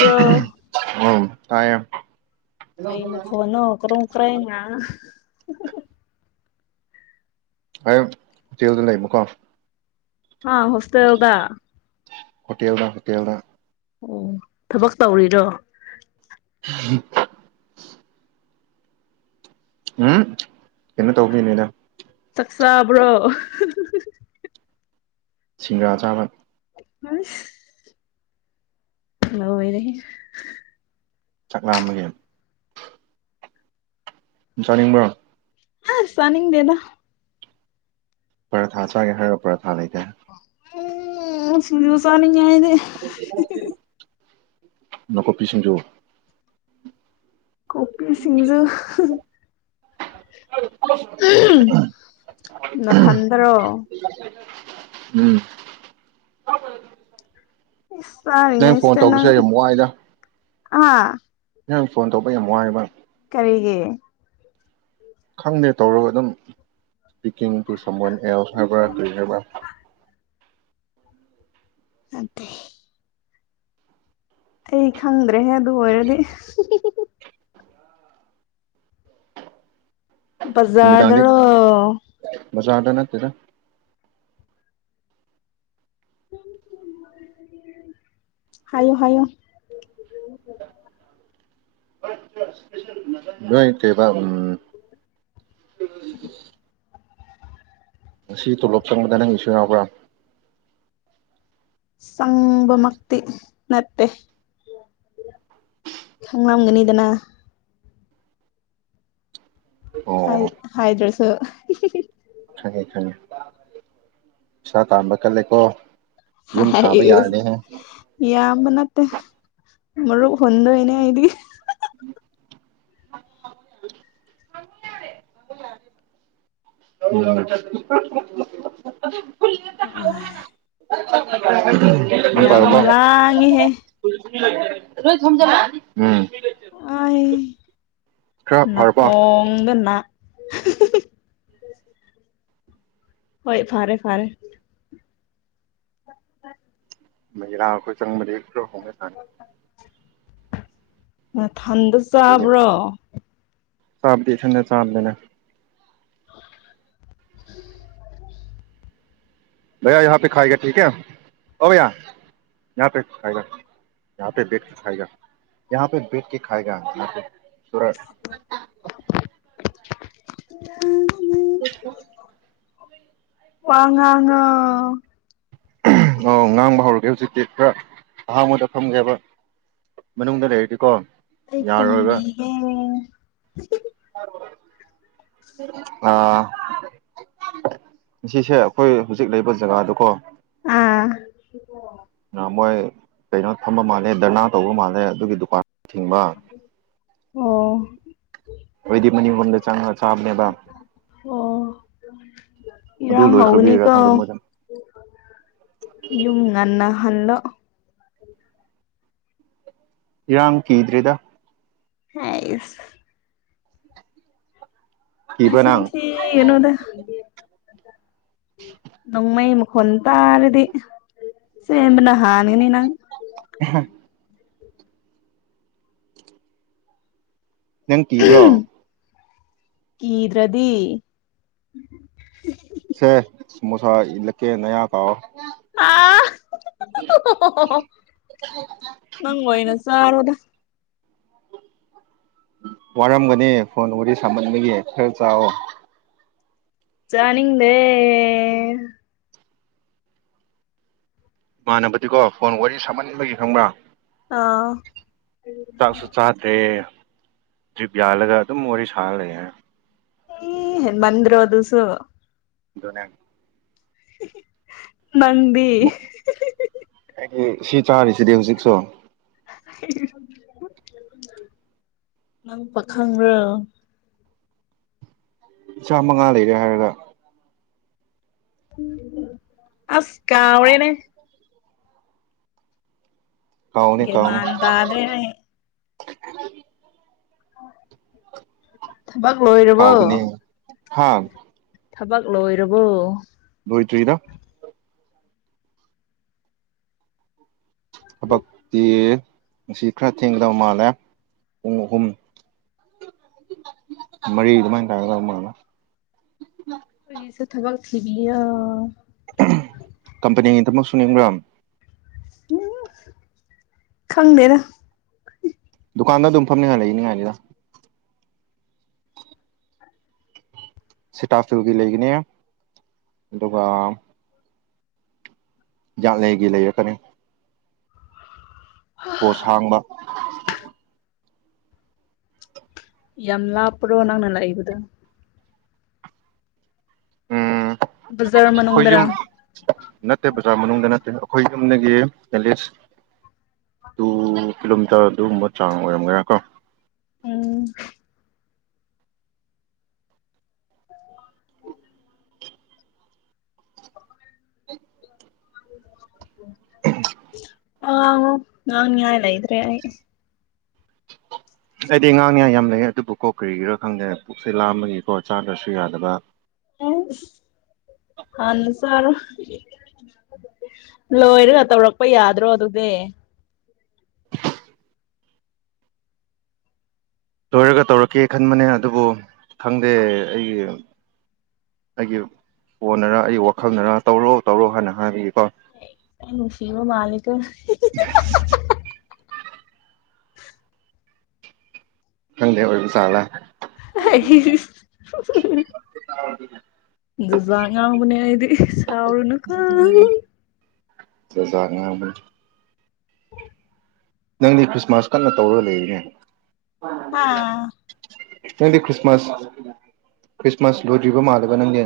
꯭ꯔꯣ ꯇꯥꯌꯦ ꯀꯥꯏ ꯃ ꯈ ꯅꯈꯔꯣ ꯀ꯭ꯔꯥꯏꯃ ꯑꯩ ꯍꯣꯇꯦꯜꯗ ꯂꯩꯕꯨꯀꯣ ꯍꯥ ꯍꯁꯇ ꯌꯒ ꯍꯣꯇꯦꯜꯗ ꯍꯣꯇꯦꯜꯗ ꯑꯣ ꯊꯕꯛ ꯇꯧꯔꯤꯔꯣ ꯎꯝ ꯎꯝ ꯀꯟꯅ ꯇꯧꯕꯒꯤꯅꯤꯗ ꯆꯕ꯭ꯔꯣ ꯁꯤꯡꯔꯥ ꯆꯥꯃ ꯑ ꯍꯂ ꯑꯣꯏꯅꯦ ꯆꯥꯛꯅꯥꯝꯃꯒ ꯆꯥꯅꯤꯡꯕ꯭ꯔꯣ ꯑ ꯁꯅꯤꯡꯗꯦꯗ ꯄꯔꯥꯊꯥ ꯆꯥꯒꯦ ꯍꯥꯏꯔꯒ ꯄꯔꯥꯊꯥ ꯂꯩꯇꯦ ꯎꯝ ꯁꯅꯤꯗ ꯅꯥꯀꯨꯞꯄꯤꯁꯤꯡꯖꯨ ꯀꯣꯄꯤ ꯁꯤꯁꯤꯡꯖꯨ ꯅꯊꯟꯗꯔꯣ [inaudible] ꯎꯝ ꯏꯁ ꯅꯪ ꯐꯣꯟ ꯆꯥꯔꯤꯉꯩꯁꯤꯗ ꯅꯪ ꯇꯧꯕꯁꯦ ꯌꯥꯝ ꯋꯥꯏꯗ ꯑꯥ ꯅꯍꯪꯥꯡ ꯐꯣꯟ ꯇꯧꯕ ꯌꯥꯝ ꯋꯥꯏꯦꯕ ꯀꯔꯤꯒꯦ ꯈꯪꯗꯦ ꯇꯧꯔꯒ ꯑꯗꯨꯝ ꯄꯄꯤꯤꯀꯤꯡ ꯇ ꯁꯃꯟ ꯑꯦ ꯍꯦꯕꯥꯔ ꯀ ꯍꯥꯏꯔꯕꯥ ꯑꯗ ꯑꯩ ꯈꯪꯗ꯭ꯔꯦꯍꯦ ꯑꯗꯨ ꯑꯣꯏꯔꯗꯤ ꯕꯖꯥꯗꯔꯣ ꯃꯖꯥ ꯑꯗ ꯅ ꯇꯔ ꯑ ꯍꯣꯏ ꯍꯥꯏꯌꯣ ꯍꯥꯏꯌꯣ ꯅꯣꯏ ꯀꯩꯕꯥ ꯎꯝ ꯉꯁꯤ ꯇꯣꯂꯣꯞ ꯆꯪꯕꯗ ꯅꯪ ꯏꯁꯨ ꯌꯥꯎꯕ꯭ꯔꯥ ꯁꯝꯕꯃꯛꯇ ꯅꯠꯇꯦ ꯈꯪꯂꯝꯒꯅꯤꯗꯅ ꯍꯥꯏ ꯑꯣ ꯍꯥꯏꯗ꯭ꯔꯣꯁꯨ ꯈꯪꯉꯦ ꯈꯪꯉꯦ ꯄꯩꯁꯥ ꯇꯥꯝꯕ ꯀꯜꯂꯦꯀꯣ ꯌꯨꯝ ꯍꯥꯏ ꯁꯥꯕ ꯌꯥꯔꯅꯤꯍꯦ ꯏ ꯃꯅ ꯃꯔ ꯐꯟꯗ ꯏꯅꯦ ꯍꯥꯏꯗꯤ ꯂꯧ ꯆꯠ ꯑ ꯂꯥꯡꯉꯤꯍꯦ [unintelligible] ꯣꯏ ꯊꯝꯖ ꯑ ꯈꯔ ꯐꯔꯕꯣ ꯅꯥꯀꯣꯡꯅꯅꯥ [unintelligible] ꯍꯣꯏ ꯐꯥꯔꯦ ꯐꯥꯔꯦ ꯑ ꯃꯔꯥꯈꯣꯏ ꯆꯪ ꯃꯅꯤ꯭ꯔꯣ ꯍꯣꯡꯦ ꯊꯥꯦ ꯅꯊꯟꯗ ꯆꯥꯕ꯭ꯔꯣ ꯆꯥꯞꯇ ꯊꯗ ꯆꯥꯕꯗꯅ [unintelligible] ꯚꯌꯥ ꯌꯍꯥ ꯄꯦ ꯈꯥꯏꯒ ꯊꯀꯦ ꯑꯣꯕꯌꯥ ꯌꯍ ꯄꯦ ꯈꯥꯏꯒ ꯌꯍ ꯄꯦ ꯀ ꯈꯑꯒ ꯌꯍ ꯄꯦ ꯦ ꯀ ꯈꯒꯦ ꯁꯨꯔꯠ ꯎꯝ ꯑꯣ ꯋꯥꯉꯉ ꯉꯥꯡꯕ ꯍꯧꯔꯒꯦ ꯍꯧꯖꯤꯛꯇꯤ ꯈꯔ ꯑꯍꯥꯟꯕꯗ ꯐꯝꯒꯦꯕ ꯃꯅꯨꯡꯗ ꯂꯩꯔꯗꯤꯀꯣ ꯌꯥꯔꯣꯏꯕ ꯈꯨꯝꯔꯤ ꯍ ꯑꯥ ꯁꯤꯁꯦ ꯑꯩꯈꯣꯏ ꯍꯧꯖꯤꯛ ꯂꯩꯕ ꯖꯒꯥꯗꯨꯀꯣ ꯑꯥ ꯑ ꯃꯣꯏ ꯀꯩꯅꯣ ꯊꯝꯕ ꯃꯥꯜꯂꯦ ꯙꯔꯅꯥ ꯇꯧꯕ ꯃꯥꯜꯂꯦ ꯑꯗꯨꯒꯤ ꯗꯨꯀꯥꯟ ꯊꯤꯡꯕ ꯑꯣ ꯑꯣꯏꯗꯤ ꯃꯅꯤꯕꯗ ꯆꯥꯡ ꯆꯥꯕꯅꯦꯕ ꯑꯗꯨ ꯏꯔꯥꯡꯥꯡ ꯍꯒꯅꯤ ꯂꯣꯏꯈ꯭ꯔꯕꯤꯔꯥ ꯀꯣ ꯈꯪꯗ ꯃꯣꯏꯗ ꯌꯨꯝ ꯉꯟꯅ ꯍꯜꯂ ꯏꯔꯝ ꯀꯗ꯭ꯔꯦꯗ ꯑꯁ ꯀꯤꯕ꯭ꯔꯥ ꯅꯪ ꯁꯟꯁꯤꯤ ꯌꯦꯅꯗ ꯅꯣꯡꯃꯩ ꯍꯟ ꯇꯥꯔꯗꯤ ꯁꯤꯕꯅ ꯍꯅꯒꯅꯤ ꯅꯪ ꯅꯪ ꯀꯤꯕ꯭ꯔꯣ ꯀꯗ꯭ꯔꯗꯤ ꯁꯦꯃꯣꯁꯥ ꯏꯂꯀꯦ ꯅꯌꯥ ꯀꯥꯥꯎꯑꯣ ꯅꯪꯅ ꯆꯥꯔꯣꯗ ꯋꯥꯔꯝꯒꯅꯤ ꯐꯣꯟ ꯋꯥꯔꯤ ꯁꯥꯃꯟꯕꯒꯤ ꯈꯔ ꯆꯥꯛꯑꯣ ꯆꯥꯅꯤꯡꯗꯦ ꯃꯥꯟꯅꯕꯗꯤꯀꯣ ꯐꯣꯟ ꯋꯥꯔꯤ ꯁꯥꯝꯃꯟꯕꯒꯤ ꯈꯪꯕ꯭ꯔꯥ ꯑꯥ ꯆꯥꯛꯁꯨ ꯆꯥꯇꯦ ꯇ꯭ꯔꯤꯞ ꯌꯥꯜꯂꯒ ꯑꯗꯨꯝ ꯋꯥꯔꯤ ꯁꯥꯔ ꯂꯩ ꯍꯥꯏ ꯍ ꯃꯟꯔꯣ ꯑꯗꯨꯁꯨꯣ ꯅ ꯃꯟꯗꯤ ꯑꯦ ꯁꯤ ꯆꯥꯔꯤꯁꯤꯗꯤ ꯍꯧꯖꯤꯛꯁꯨ ꯅꯪ ꯄꯥꯈꯪ꯭ꯔꯣ ꯆꯃ ꯉꯥ ꯂꯩꯔ ꯍꯥꯏꯗ ꯑꯁ ꯀꯅꯦ ꯀꯥꯎꯅꯤ ꯀꯥꯎꯅꯤ ꯒꯃꯗ ꯑꯗꯨ꯭ꯔꯦꯅꯦ [inaudible] ꯊꯕꯥꯛ ꯂꯣꯏꯔꯔꯕꯣ ꯍꯥꯥ ꯊꯕꯛ ꯂꯣꯏꯔꯕꯣ ꯀꯣꯏꯇ꯭ꯔꯤꯗ ꯊꯕꯛꯇꯤ ꯉ ꯈꯔ ꯊꯦꯡꯒꯗꯕ ꯃꯥꯜꯂꯦ ꯑꯣꯍꯨꯝ ꯃꯔꯤꯩ ꯑꯗꯨꯃꯥꯏꯅ ꯇꯒꯗꯃꯅ ꯑꯩꯣꯏꯁꯦ ꯊꯕꯛ ꯊꯕꯤ ꯑ ꯀꯝꯄꯅꯤꯒꯤꯗꯃꯛꯁꯨ ꯅꯤꯡꯕ꯭ꯔꯥꯝ ꯎꯝ ꯈꯪꯗꯅ ꯗꯨꯀꯥꯟꯗ ꯑꯗꯨꯝ ꯐꯝꯅꯤꯡꯉꯥꯏ ꯂꯩꯅꯤꯉꯥꯏꯅꯤꯗ ꯁꯤꯇꯥꯐꯤꯜꯒꯤ ꯂꯩꯒꯅꯤ ꯑꯗꯨꯒ ꯖꯠ ꯂꯩꯒꯤ ꯂꯩꯔꯛꯀꯅꯤ ꯄꯣꯠꯁ ꯍꯥꯡꯕ ꯌꯥꯝ ꯂꯥꯞꯄ꯭ꯔꯣ ꯅꯪꯅ ꯂꯥꯛꯏꯕꯗꯣ ꯎꯝ ꯕꯖꯥꯔ ꯑꯩꯈꯣꯏ ꯃꯅꯨꯡꯗꯔꯥ ꯌꯨꯝ ꯅꯠꯇꯦ ꯕꯖꯥꯔ ꯃꯅꯨꯡꯗ ꯅꯠꯇꯦ ꯑꯩꯈꯣꯏ ꯌꯨꯝꯅꯗꯒꯤ ꯆꯂꯤꯁ ꯇꯨ ꯀꯤꯂꯣꯃꯤꯇꯔ ꯑꯗꯨꯒꯨꯝꯕ ꯆꯥꯡ ꯑꯣꯏꯔꯝꯒꯔꯥ ꯀꯣ ꯎꯝ ꯑꯣ [inaudible] ꯎ ꯑ ꯅꯥꯡ ꯅꯂꯏ꯭ꯔꯦ ꯑꯩꯗꯤ ꯉꯥꯡꯅꯤꯉ ꯌꯥꯝ ꯂꯩ ꯑꯗꯨꯕꯨ ꯀꯣ ꯀꯔꯤꯒꯤꯔꯥ ꯈꯪꯗꯦ ꯄꯨꯛꯁꯦ ꯂꯥꯝꯕꯒꯤꯀꯣ ꯆꯥꯗ꯭ꯔꯁꯨ ꯌꯥꯗꯕ ꯍꯅꯔ ꯂꯣꯏꯔꯒ ꯇꯧꯔꯛꯄ ꯌꯥꯗ꯭ꯔꯣ ꯑꯗꯨꯗꯤ ꯂꯣꯏꯔꯒ ꯇꯧꯔꯛꯀꯦ ꯈꯟꯕꯅꯦ ꯑꯗꯨꯕꯨ ꯈꯪꯗꯦ ꯑꯩꯒꯤ ꯑꯩꯒꯤ ꯀꯣꯟꯅꯔ ꯑꯩꯒꯤ ꯋꯥꯈꯜꯗꯔ ꯇꯧꯔꯣ ꯇꯧꯔꯣ ꯍꯥꯏꯅ ꯍꯥꯏꯕꯤꯌ ꯁꯤꯕ ꯃꯥꯂꯤꯒꯣ [unintelligible] ꯀꯪꯗꯦ ꯑꯣꯏꯔ ꯃꯁꯥꯂ [inaudible] ꯖꯥꯉꯕꯅꯦꯗꯤ ꯆꯥꯎꯔꯅ ꯈ ꯆꯖꯥꯔꯃꯜ ꯅꯪꯗꯤ ꯈ꯭ꯔꯤꯁꯃꯥꯁ ꯀꯟꯅ ꯇꯧꯔꯒ ꯂꯩꯔꯤꯅꯦ ꯑꯥ ꯈ꯭ ꯅꯪꯗꯤ ꯈ꯭ꯔꯤꯁꯃꯥꯁ ꯈ꯭ꯔꯤꯁꯃꯥꯁ ꯂꯔꯤꯕ ꯃꯥꯂꯕ ꯅꯪꯒꯤ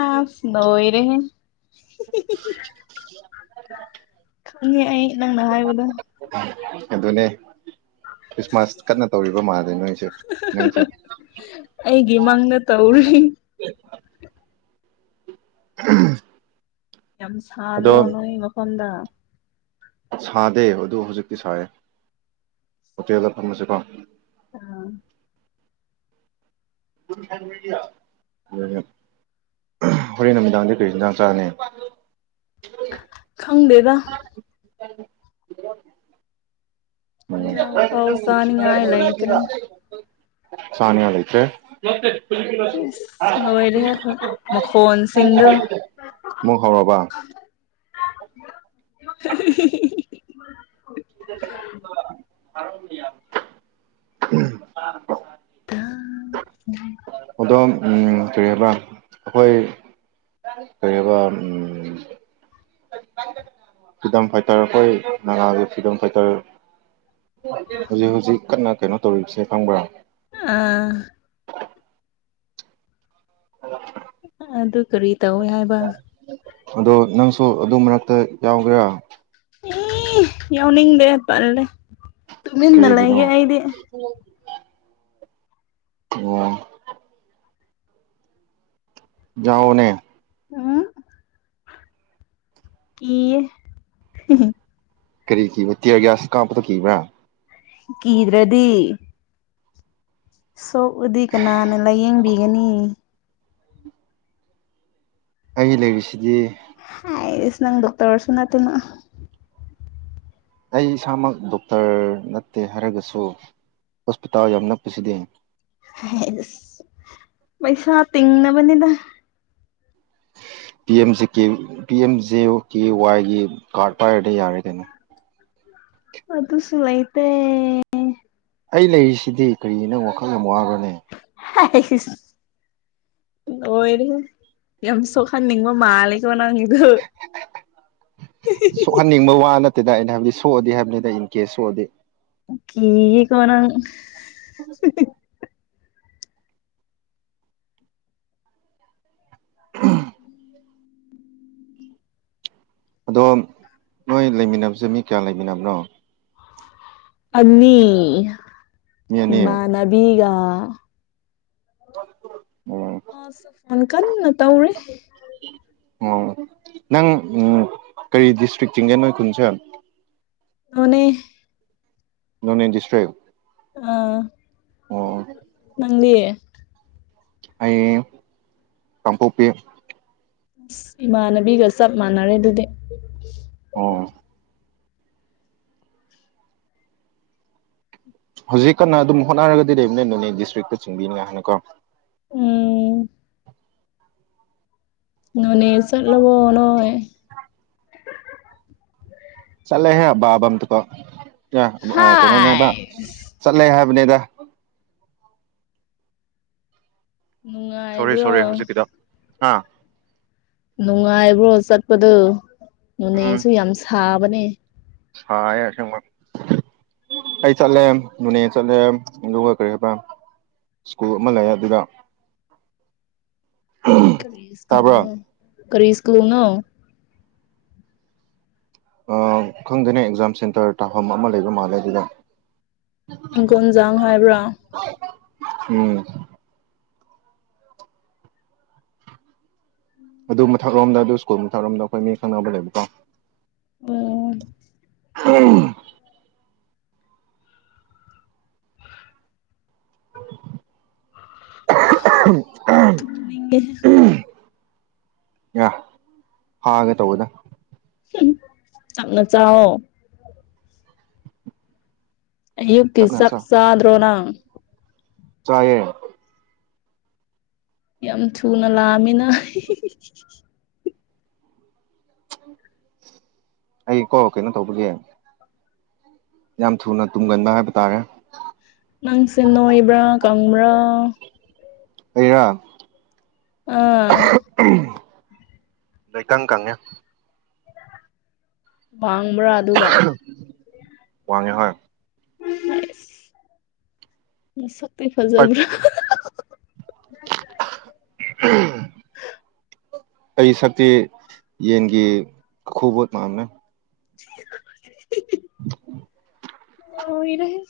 ꯑꯥꯅꯔꯦ [inaudible] ꯈꯪꯉꯦ ꯑꯩ ꯅꯪꯅ ꯍꯥꯏꯕꯗꯣ ꯑꯗꯨꯅꯦ ꯈ꯭ꯔꯤꯁꯃꯥꯁ ꯀꯟꯅ ꯇꯧꯔꯤꯕ ꯃꯥꯜꯗꯦ ꯅꯣꯏꯁꯨꯦ ꯅꯪꯁꯦ ꯑꯩꯒꯤ ꯃꯪꯗ ꯇꯧꯔꯤ ꯎ ꯌꯥꯝ ꯁꯥꯗꯔꯣ ꯅꯣꯏ ꯃꯐꯝꯗ ꯁꯥꯗꯦ ꯑꯗꯨ ꯍꯧꯖꯤꯛꯇꯤ ꯁꯥꯏꯌꯦ ꯍꯣꯇꯦꯜꯗ ꯐꯪꯁꯦꯀꯣ ꯑꯥ [inaudible] ꯍꯣꯔꯦꯟ ꯅꯨꯃꯤꯗꯥꯡꯗꯤ ꯀꯔꯤ ꯢꯟꯖꯥꯡ ꯆꯥꯅꯤ ꯈꯪꯗꯦꯗ [inaudible] [inaudible] [inaudible] ꯏꯟꯖꯥꯡ ꯐꯥꯎ ꯆꯥꯅꯤꯡꯉꯥꯏ ꯂꯩꯇ꯭ꯔꯦ ꯑꯁ ꯂꯣꯏꯔꯦꯍꯦ ꯑꯈꯣꯏ ꯃꯈꯣꯟꯁꯤꯡꯗꯣ [inaudible] ꯃꯨꯛ ꯍꯧꯔꯕꯥ [inaudible] [inaudible] ꯑꯗꯣ ꯀꯔꯤ ꯍꯥꯏꯕ ꯑꯩꯈꯣꯏ ꯀꯔꯤ ꯍꯥꯏꯕ ꯐ꯭ꯔꯤꯗꯝ ꯐꯥꯏꯇꯔ ꯑꯩꯈꯣꯏ ꯅꯒꯥꯒꯤ ꯐ꯭ꯔꯤꯗꯝ ꯐꯥꯏꯇꯔ ꯍꯧꯖꯤꯛ ꯍꯧꯖꯤꯛ ꯀꯟꯅ ꯀꯩꯅꯣ ꯇꯧꯔꯤꯁꯦ ꯈꯪꯕ꯭ꯔꯥ ꯑ ꯑꯗꯨ ꯀꯔꯤ ꯇꯧꯏ ꯍꯥꯏꯕ ꯑꯗꯣ ꯅꯪꯁꯨ ꯑꯗꯨ ꯃꯔꯛꯇ ꯌꯥꯎꯒꯦꯔꯥ ꯏ ꯌꯥꯎꯅꯤꯡꯗꯦ ꯇꯜꯂꯦ ꯇꯨꯃꯤꯟꯗ ꯀꯔꯤꯒꯤꯅꯣ ꯂꯩꯒꯦ ꯑꯩꯗꯤ ꯋꯥ ꯌꯥꯎꯅꯦ ꯎꯝ ꯀꯤꯌꯦ ꯀꯔꯤꯒꯤ ꯇꯤꯌꯥꯔꯒꯌꯥꯁ ꯀꯞꯄꯗꯨ ꯀꯤꯕ꯭ꯔꯥ ꯀꯤꯗ꯭ꯔꯗꯤ ꯁꯣꯛꯑꯗꯤ ꯀꯅꯥꯅ ꯂꯥꯏꯌꯦꯡꯕꯤꯒꯅꯤ ꯑꯩ ꯂꯩꯔꯤꯁꯤꯗꯤ ꯑꯩꯁ ꯅꯪ ꯗꯣꯛꯇ꯭ꯔꯁꯨ ꯅꯠꯇꯅ ꯑꯩ ꯏꯁꯥꯃꯛ ꯗꯣꯛꯇ꯭ꯔ ꯅꯠꯇꯦ ꯍꯥꯏꯔꯒꯁꯨ ꯍꯣꯁꯄꯤꯇꯥꯜ ꯌꯥꯝꯅ ꯅꯛꯄꯁꯤꯗ ꯍꯦꯁ ꯄꯩꯁꯥ ꯇꯤꯡꯅꯕꯅꯤꯗ [inaudible] ꯄꯤ M J K P M J K ꯋꯥꯏꯒꯤ ꯀꯥꯔꯗ ꯄꯥꯏꯔꯗꯤ ꯌꯥꯔꯦ ꯀꯩꯅꯣ ꯑꯗꯨꯁꯨ ꯂꯩꯥꯇꯦ ꯑꯩ ꯂꯩꯔꯤꯁꯤꯗꯤ ꯀꯔꯤꯅꯣ ꯋꯥꯈꯜ ꯌꯥꯝ ꯋꯥꯕꯅꯦ ꯂꯣꯢꯔꯦꯍꯦ ꯌꯥꯝ ꯁꯣꯛꯍꯟꯅꯤꯡꯕ ꯃꯥꯟꯂꯦ ꯅꯪꯒꯤꯗꯨ ꯁꯣꯛꯍꯟꯅꯤꯡꯕ ꯋꯥ ꯅꯠꯇꯦꯗ ꯑꯩꯅ ꯍꯥꯏꯕꯗꯤ ꯁꯣꯛꯑꯗꯤ ꯍꯥꯏꯕꯅꯤꯗ ꯏꯟ ꯀꯦꯁ ꯁꯣꯛꯑꯗꯤ ꯀꯤꯌꯦꯀꯣ ꯅꯪ ꯑꯗꯣ ꯅꯣꯏ ꯂꯩꯃꯤꯟꯅꯕꯁꯦ ꯃꯤ ꯀꯌꯥ ꯂꯩꯃꯤꯟꯅꯕꯅꯣ ꯑꯅꯤ ꯃꯤ ꯑꯅꯤ ꯏꯃꯥ ꯅꯕꯤꯒ ꯎꯝ ꯃꯥꯁꯨ ꯐꯣꯟ ꯀꯟꯅ ꯇꯧꯔꯦ [inaudible] ꯑꯣ ꯅꯪ ꯎꯝ ꯀꯔꯤ ꯗꯤꯁꯇ꯭ꯔꯤꯛ ꯆꯤꯡꯒꯦ ꯅꯣꯏ ꯈꯨꯟꯁꯦ ꯅꯣꯅꯦ ꯅꯣꯟꯅꯦ ꯗꯤꯁꯇ꯭ꯔꯤꯛ ꯑꯥ ꯑꯣ ꯅꯪꯗꯤ ꯑꯩ ꯀꯥꯡꯄꯣꯛꯄꯤ꯫ ꯑꯁ ꯏꯃꯥꯟꯅꯕꯤꯒ ꯆꯞ ꯃꯥꯟꯅꯔꯦ ꯑꯗꯨꯗꯤ꯫ ꯑꯣ꯫ ꯍꯧꯖꯤꯛ ꯀꯟꯅ ꯑꯗꯨꯝ ꯍꯣꯠꯅꯔꯒꯗꯤ ꯂꯩꯕꯅꯦ ꯅꯣꯅꯦ ꯗꯤꯁꯇ꯭ꯔꯤꯛꯇ ꯆꯤꯡꯕꯤꯅꯤ ꯍꯥꯥꯏꯅ ꯀꯣ꯫ ꯎꯝ꯫ ꯅꯣꯅꯦ ꯆꯠꯂꯕꯣ ꯅꯣꯏ꯫ ꯆꯠꯂꯦꯍꯦ ꯕꯥꯕꯝꯇꯀꯣ ꯑꯥ ꯀꯩꯅꯣꯅꯦꯕ ꯍꯥꯏꯁ ꯆꯠꯂꯦ ꯍꯦ ꯔꯨꯅꯦꯗ꯫ ꯁꯣꯔꯤ ꯅꯨꯡꯉꯥꯏꯕ꯭ꯔꯣ ꯁꯣꯔꯤ ꯍꯧꯖꯤꯛꯀꯤꯗꯣ ꯑꯥ꯫ ꯅꯨꯡꯉꯥꯏꯕ꯭ꯔꯣ ꯆꯠꯄꯗꯣ ꯅꯣꯅꯦꯁꯨ ꯌꯥꯝ ꯁꯥꯕꯅꯦ꯫ ꯁꯥꯌꯦ ꯑꯁꯦꯡꯕ꯫ ꯑꯩ ꯆꯠꯂꯦ ꯅꯣꯅꯦ ꯆꯠꯂꯦ ꯑꯗꯨꯒꯈ ꯀꯔꯤ ꯍꯥꯏꯕ꯫ ꯁ꯭ꯀꯨꯜ ꯑꯃ ꯂꯩ ꯑꯗꯨꯒ꯫ ꯀꯔꯤ ꯁꯀꯨꯅ ꯀꯔꯤ ꯁꯀꯨꯅ ꯑꯥ ꯈꯪꯗꯦꯅꯦ ꯑꯦꯛꯖꯥꯝ ꯁꯦꯟꯇꯔ ꯇꯥꯐꯝ ꯑꯃ ꯂꯩꯕ ꯃꯥꯜꯂꯦ ꯑꯗꯨꯗꯤ꯫ ꯍꯤꯡꯒꯣꯟꯖꯥꯡ ꯍꯥꯏꯕ꯭ꯔꯥ꯫ ꯎꯝ꯫ ꯑꯗꯨ ꯃꯊꯛꯂꯣꯝꯗ ꯑꯗꯨ ꯁ꯭ꯀꯨꯜ ꯃꯊꯛꯔꯣꯝꯗ ꯑꯩꯈꯣꯏ ꯃꯤ ꯈꯪꯅꯕ ꯂꯩꯕꯀꯣ꯫ ꯑꯣ꯫ [unintelligible] [unintelligible] ꯅꯤꯡꯉꯦ ꯑꯌ ꯐꯥꯒꯦ ꯇꯧꯋꯦꯗ꯫ ꯇꯝꯅ ꯆꯥꯑꯣ꯫꯫ ꯌꯨꯛꯇꯤ ꯇꯞꯅ ꯆꯥꯛꯆꯗ꯭ꯔꯣ ꯅꯪ꯫ ꯆꯌꯦ꯫ ꯌꯥꯝ ꯊꯨꯅ ꯂꯥꯛꯑꯃꯤꯅ꯫ ꯑꯩ ꯀꯣ ꯀꯩꯅꯣ ꯇꯧꯕꯒꯤ꯫ ꯌꯥꯝ ꯊꯨꯅ ꯇꯨꯝꯒꯟꯕ ꯍꯥꯏꯕ ꯇꯥꯔꯦ꯫ ꯅꯪꯁꯦ ꯅꯣꯏꯕ꯭ꯔꯥ ꯀꯪꯕ꯭ꯔꯥ꯫ ꯑꯩꯔ꯫ ꯑꯥ꯫ ꯅꯣꯏ ꯀꯪ ꯀꯪꯉꯦ꯫ ꯋꯥꯕ꯭ꯔꯥ ꯑꯗꯨꯒ꯫ ꯋꯥꯉꯦ ꯍꯣꯏ꯫ ꯍꯥꯏꯁ ꯃꯁꯛ ꯇꯤ ꯄꯠ ꯐꯖꯕ꯭ꯔꯥ꯫ [unintelligible] ꯑꯩ ꯁꯛꯇꯤ ꯌꯦꯟꯒꯤ ꯈꯨꯕꯣꯠ ꯃꯥꯝꯕꯅꯦ꯫ [unintelligible] [inaudible] ꯂꯣꯏꯔꯦꯍꯦ꯫